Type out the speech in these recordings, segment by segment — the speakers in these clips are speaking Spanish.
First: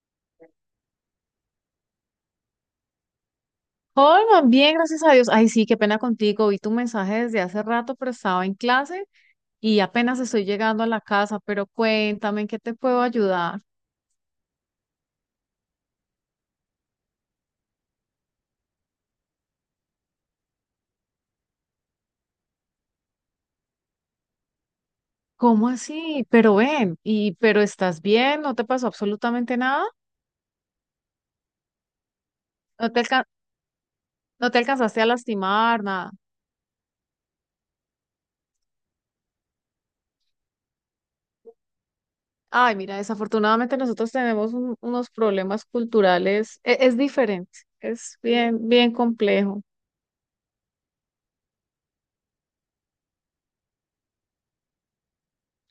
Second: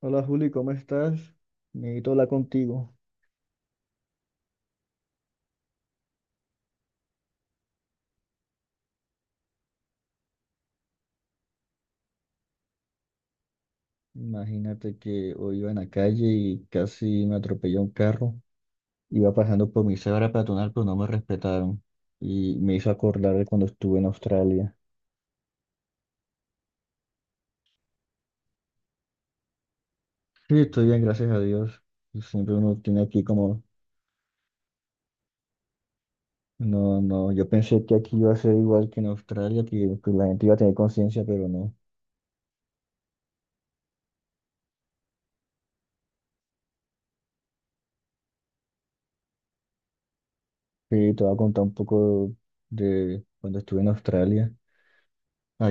Hola Juli, ¿cómo estás? Necesito hablar contigo. Holman, bien, gracias a Dios. Ay, sí, qué pena contigo. Vi tu mensaje desde hace rato, pero estaba en clase y apenas estoy llegando a la casa, pero cuéntame, ¿en qué te puedo ayudar? Imagínate que hoy iba en la calle y casi me atropelló un carro. Iba pasando por mi cebra peatonal, pero no me respetaron. Y me hizo acordar de cuando estuve en Australia. ¿Cómo así? Pero ven, y pero estás bien, no te pasó absolutamente nada, Sí, estoy bien, gracias a Dios. Y siempre uno no te tiene aquí alca- como. no te alcanzaste a lastimar, nada. No, no, yo pensé que aquí iba a ser igual que en Australia, que la gente iba a tener conciencia, pero no. Ay, mira, desafortunadamente nosotros tenemos unos problemas culturales, es, diferente, es bien, bien complejo. Sí, te voy a contar un poco de cuando estuve en Australia.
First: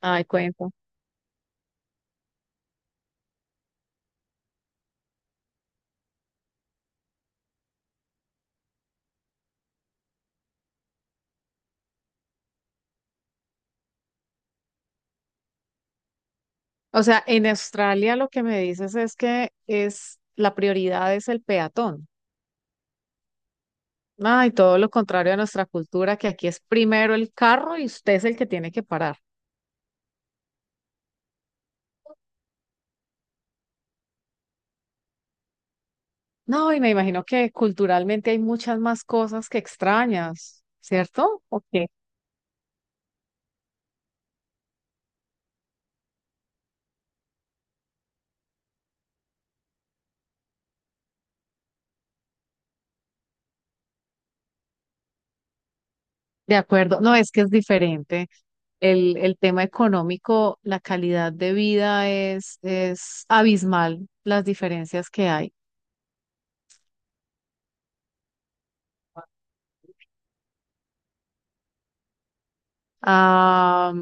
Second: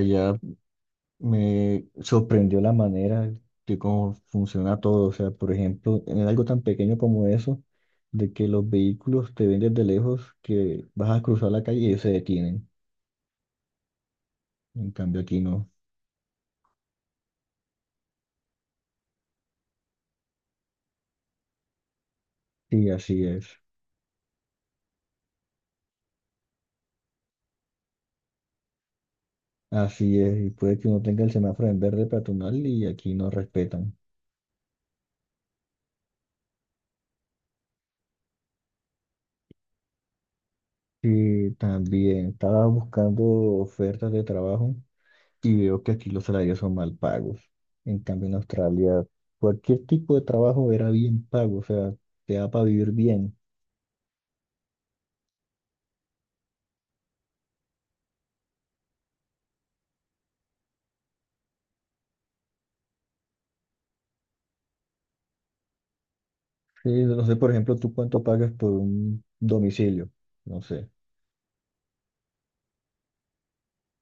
Ay, cuéntame. me sorprendió la manera de cómo funciona todo. O sea, por ejemplo, en algo tan pequeño como eso, de que los vehículos te ven desde lejos, que vas a cruzar la calle y ellos se detienen. En cambio, aquí no. O sea, en Australia lo que me dices es que es la prioridad es el peatón. Sí, así es. Ay, todo lo contrario a nuestra cultura, que aquí es primero el carro y usted es el que tiene que parar. Así es. Y puede que uno tenga el semáforo en verde peatonal y aquí no respetan. No, y me imagino que culturalmente hay muchas más cosas que extrañas, ¿cierto? Y Ok. también estaba buscando ofertas de trabajo. Y veo que aquí los salarios son mal pagos. En cambio, en Australia, cualquier tipo de trabajo era bien pago, o sea, te da para vivir bien. De acuerdo. No, es que es diferente. El tema económico, la calidad de vida es abismal, las diferencias que hay. Sí, no sé, por ejemplo, tú cuánto pagas por un domicilio. No sé. Ah,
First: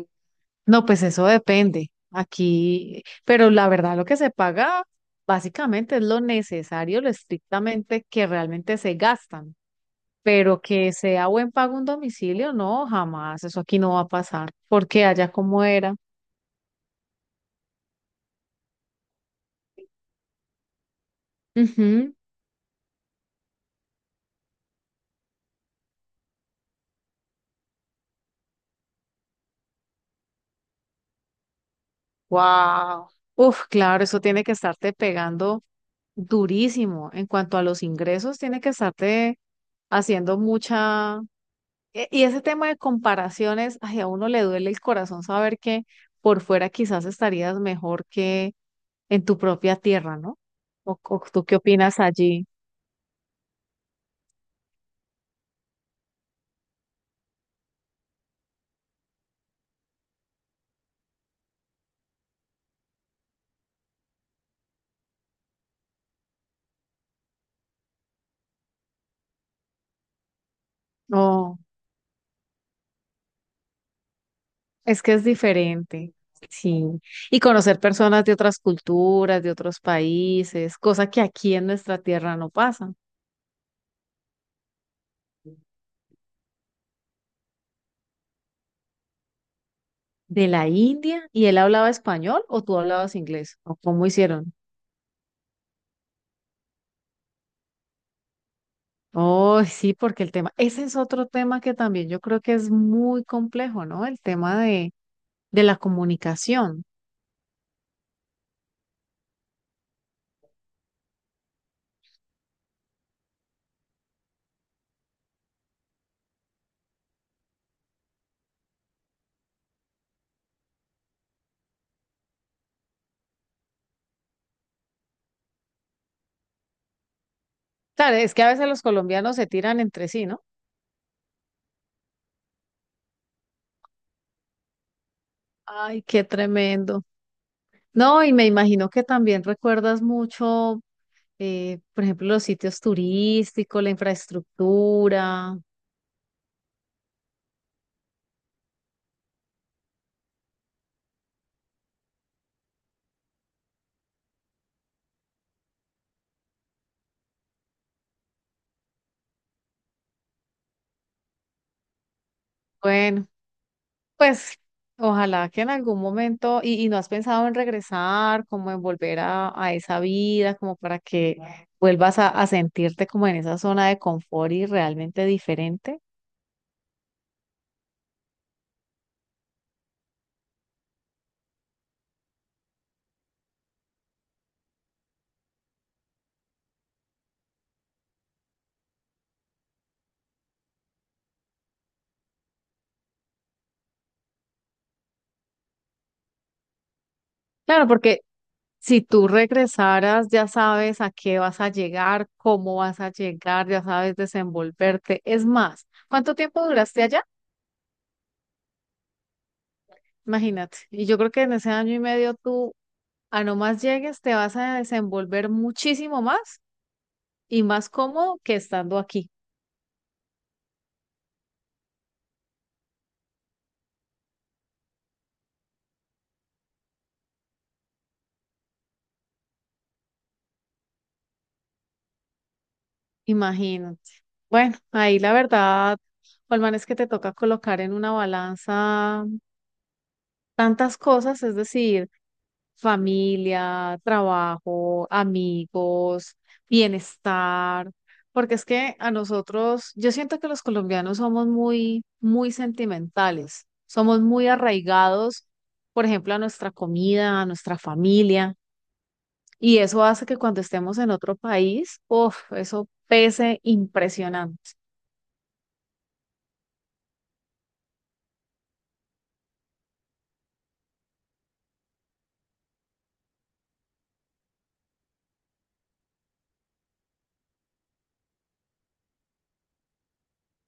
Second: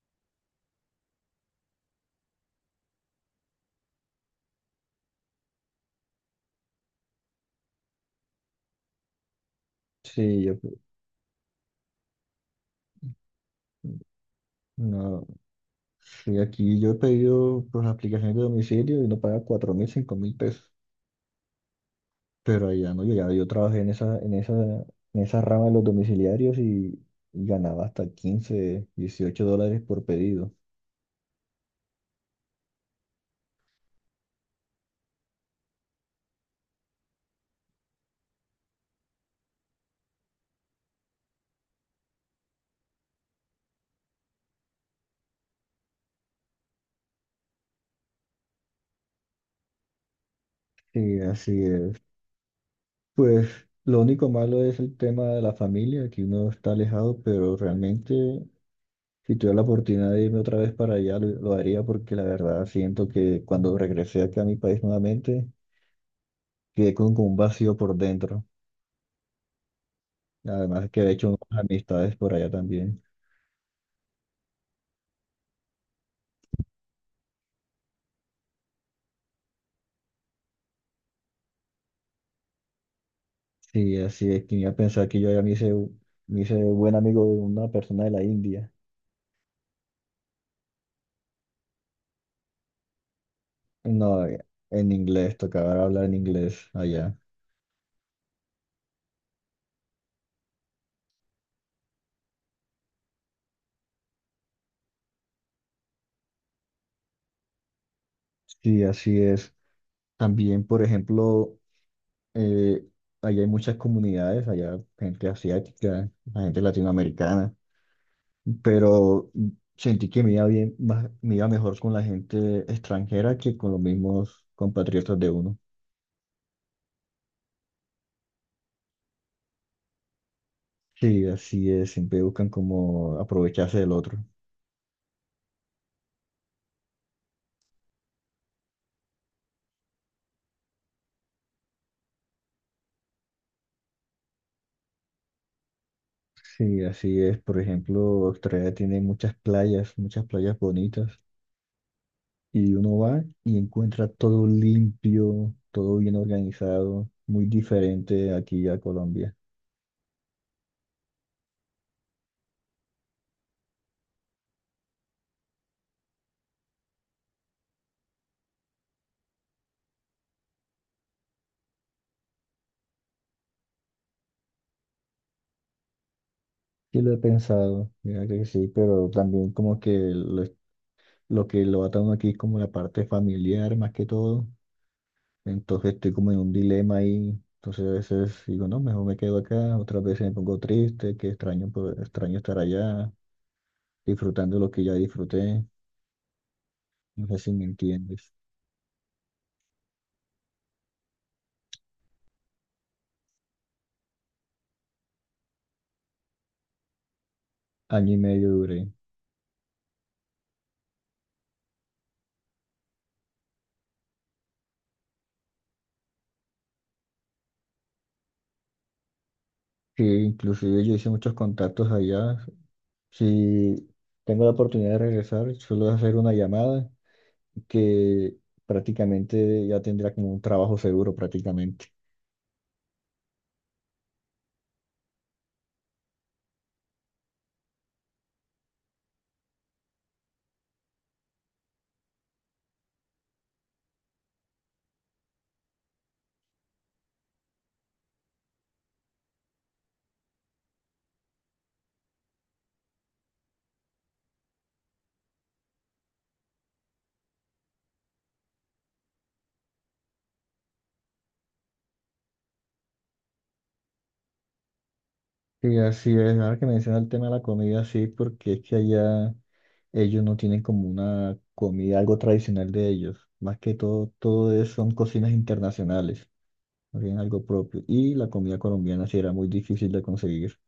no, pues eso depende. Aquí, pero la verdad lo que se paga básicamente es lo necesario, lo estrictamente que realmente se gastan, Sí, pero que sea buen pago un domicilio, no, jamás, eso aquí no va a pasar, porque no, allá como era. sí, aquí yo he pedido por las aplicaciones de domicilio y no paga 4.000, 5.000 pesos. Ujú. Pero allá no. Yo trabajé en esa rama de los domiciliarios y ganaba hasta 15 18 dólares por pedido. Wow. Uf, claro, eso tiene que estarte pegando durísimo. En cuanto a los ingresos, tiene que estarte haciendo mucha, y ese tema de comparaciones, ay, a uno le duele el corazón saber que por fuera quizás estarías mejor que en tu propia tierra, ¿no? Sí, O tú qué así opinas es. allí? Pues lo único malo es el tema de la familia, que uno está alejado, pero realmente si tuviera la oportunidad de irme otra vez para allá, lo haría porque la verdad siento que cuando regresé acá a mi país nuevamente, quedé con un vacío por dentro. Además que he hecho No, unas amistades por allá también. es que es diferente, sí. Y conocer personas de otras culturas, de otros países, cosa que aquí en nuestra tierra no pasa. Sí, así es, quería pensar que yo ya me hice buen amigo de una persona de la India. ¿De la India? ¿Y él hablaba español o tú hablabas inglés? ¿O cómo No, hicieron? en inglés, tocaba hablar en inglés allá. Oh, sí, porque el tema, ese es otro tema que también yo creo que es muy complejo, ¿no? El tema de la comunicación. Sí, así es. También, por ejemplo... Eh, allá hay muchas comunidades, allá gente asiática, la gente latinoamericana, pero sentí que me iba bien, me iba mejor con la gente extranjera que con los mismos compatriotas de uno. Claro, es que a veces los colombianos se tiran entre sí, ¿no? Sí, así es, siempre buscan como aprovecharse del otro. Ay, qué tremendo. No, y me imagino que también recuerdas mucho, por ejemplo, los sitios turísticos, la infraestructura. Sí, así es. Por ejemplo, Australia tiene muchas playas bonitas, y uno va y encuentra todo limpio, todo bien organizado, muy diferente aquí a Colombia. Bueno, pues ojalá que en algún momento, y no has pensado en regresar, como en volver a esa vida, como para que vuelvas a sentirte como en esa zona de confort y realmente diferente. Sí, lo he pensado, mira que sí, pero también como que lo que lo ata uno aquí es como la parte familiar más que todo, entonces estoy como en un dilema ahí, entonces a veces digo, no, mejor me quedo acá, otras veces me pongo triste, que extraño, pues, extraño estar allá, disfrutando lo que ya disfruté, no sé si me Claro, porque entiendes. si tú regresaras, ya sabes a qué vas a llegar, cómo vas a llegar, ya sabes desenvolverte. Es más, ¿cuánto tiempo duraste allá? Año y medio duré, Imagínate. Y yo creo que en ese año y medio tú, a no más llegues, te vas a desenvolver muchísimo más y más cómodo que estando aquí. sí, inclusive yo hice muchos contactos allá, si tengo la oportunidad de regresar, suelo hacer una llamada que prácticamente ya tendría como un trabajo seguro prácticamente. Imagínate. Bueno, ahí la verdad, Holman, es que te toca colocar en una balanza tantas cosas, es decir, familia, trabajo, amigos, bienestar, porque es que a nosotros, yo siento que los colombianos somos muy, muy sentimentales, somos muy arraigados, por ejemplo, a nuestra comida, a nuestra familia, y eso hace que cuando estemos en otro país, uff, eso pese impresionante. Y así es, ahora que menciona el tema de la comida, sí, porque es que allá ellos no tienen como una comida, algo tradicional de ellos. Más que todo, son cocinas internacionales, no tienen algo propio. Y la comida colombiana sí era muy difícil de conseguir.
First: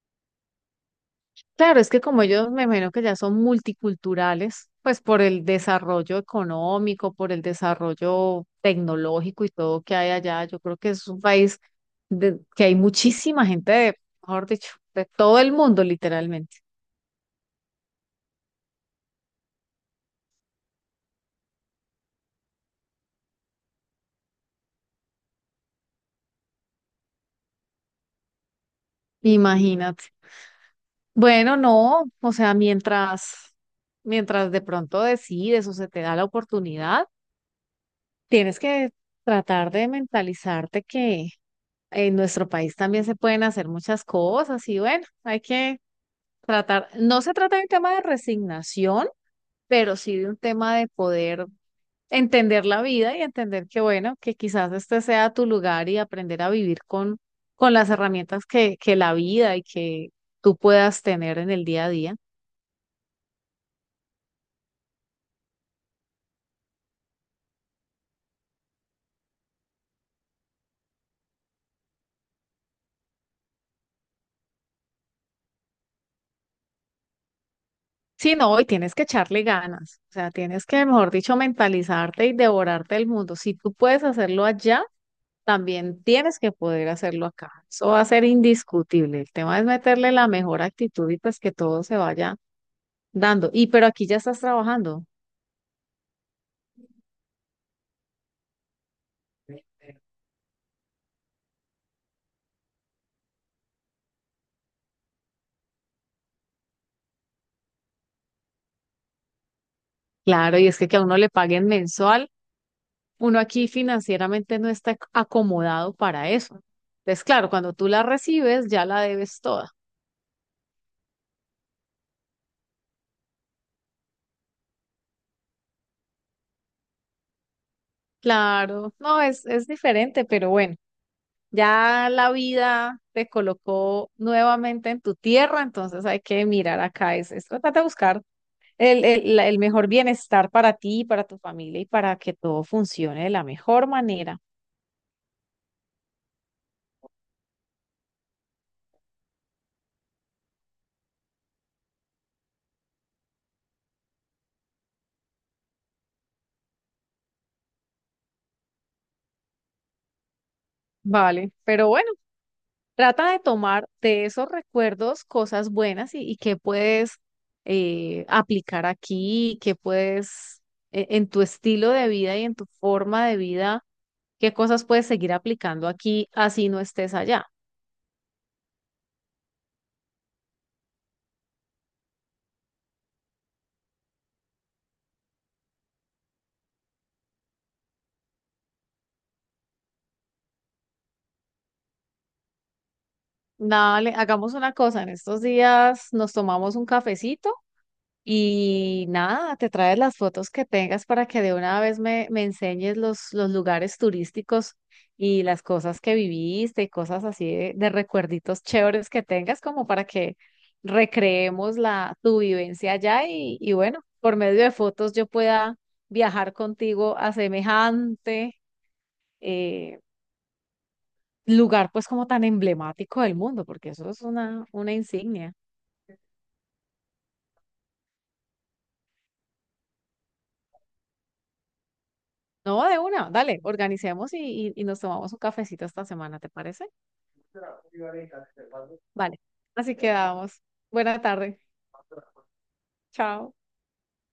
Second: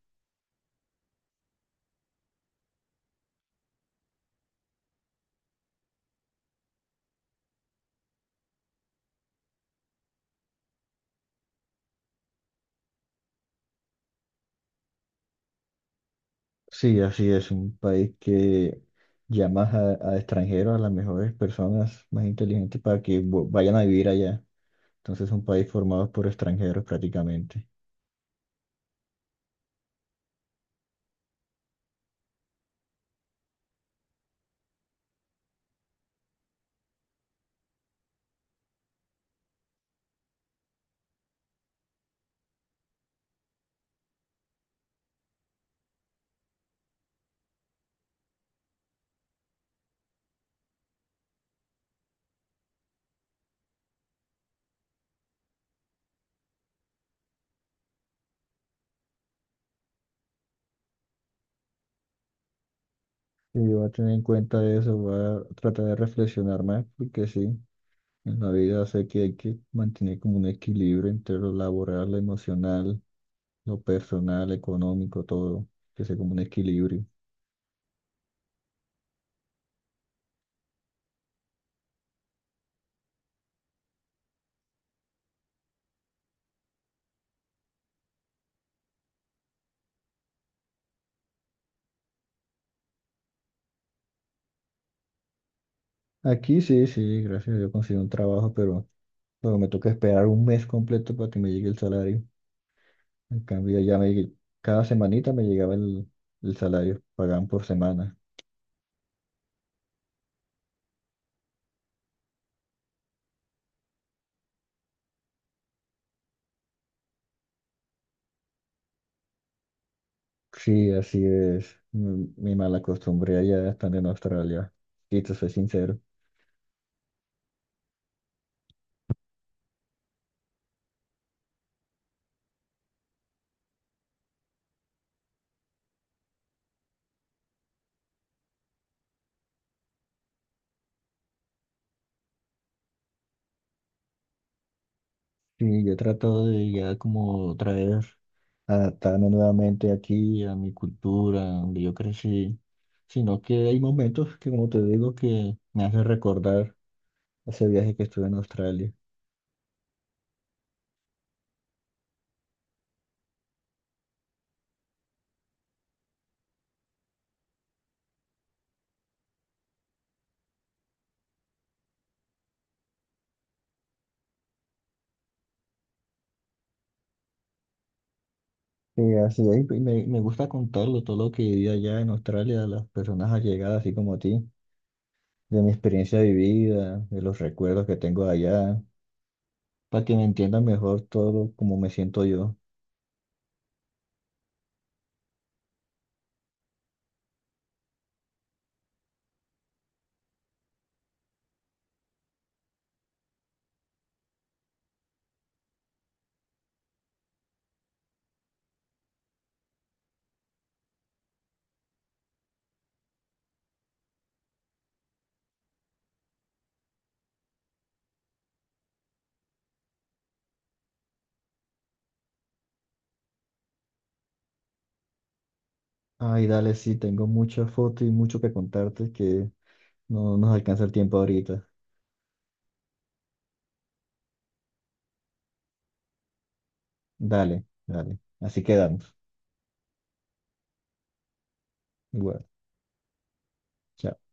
Claro, es que como ellos me imagino que ya son multiculturales, pues por el desarrollo económico, por el desarrollo tecnológico y todo que hay allá, yo creo que es un país de, que hay muchísima gente de, mejor dicho, de todo el mundo literalmente. Sí, así es, un país que llama a extranjeros, a las mejores personas más inteligentes para que vayan a vivir allá. Entonces, un país formado por extranjeros prácticamente. Imagínate. Bueno, no, o sea, mientras de pronto decides o se te da la oportunidad, tienes que tratar de mentalizarte que en nuestro país también se pueden hacer muchas cosas y bueno, hay que tratar, no se trata de un tema de resignación, pero sí de un tema de poder entender la vida y entender que, bueno, que quizás este sea tu lugar y aprender a vivir con las herramientas que la vida y que tú puedas tener en el día a día. Y voy a tener en cuenta eso, voy a tratar de reflexionar más, porque sí, en la vida sé que hay que mantener como un equilibrio entre lo laboral, lo emocional, lo personal, económico, todo, que sea como un equilibrio. Sí, no, y tienes que echarle ganas, o sea, tienes que, mejor dicho, mentalizarte y devorarte el mundo. Si tú puedes hacerlo allá, también tienes que poder hacerlo acá. Eso va a ser indiscutible. El tema es meterle la mejor actitud y pues que todo se vaya dando. Y pero aquí ya estás trabajando. Aquí sí, sí, gracias a Dios consigo un trabajo, pero me toca esperar un mes completo para que me llegue el salario. En cambio, cada semanita me llegaba el salario, pagaban por semana. Claro, y es que a uno le paguen mensual, uno aquí financieramente no está acomodado para eso. Entonces, claro, cuando tú la recibes, ya la debes toda. Sí, así es, mi mala costumbre allá estando en Australia, y te soy sincero. Claro, no, es diferente, pero bueno. Ya la vida te colocó nuevamente en tu tierra, entonces hay que mirar acá, es tratar de buscar el mejor bienestar para ti, para tu familia y para que todo funcione de la mejor manera. Sí, yo he tratado de ya como adaptarme nuevamente aquí a mi cultura, donde yo crecí, sino que hay momentos que, como te digo, que me hacen recordar ese viaje que estuve en Australia. Vale, pero bueno, trata de tomar de esos recuerdos cosas buenas y qué puedes aplicar aquí, qué puedes en tu estilo de vida y en tu forma de vida, qué cosas puedes seguir aplicando aquí así no estés allá. Y así es, me gusta contarlo, todo lo que viví allá en Australia, a las personas allegadas, así como a ti, de mi experiencia vivida, de los recuerdos que tengo allá, para que me entiendan mejor todo como me siento yo. Dale, hagamos una cosa, en estos días nos tomamos un cafecito y nada, te traes las fotos que tengas para que de una vez me enseñes los lugares turísticos y las cosas que viviste y cosas así de recuerditos chéveres que tengas, como para que recreemos la, tu vivencia allá y bueno, por medio de fotos yo pueda viajar contigo a semejante eh, lugar pues como tan emblemático del mundo, porque eso es una insignia. Ay, dale, sí, tengo muchas fotos y mucho que contarte que no nos alcanza el tiempo ahorita. No, de una, dale, organicemos y nos tomamos un cafecito esta semana, ¿te parece? Dale, dale. Así quedamos. Vale, así quedamos. Buena tarde, Igual. chao. Chao.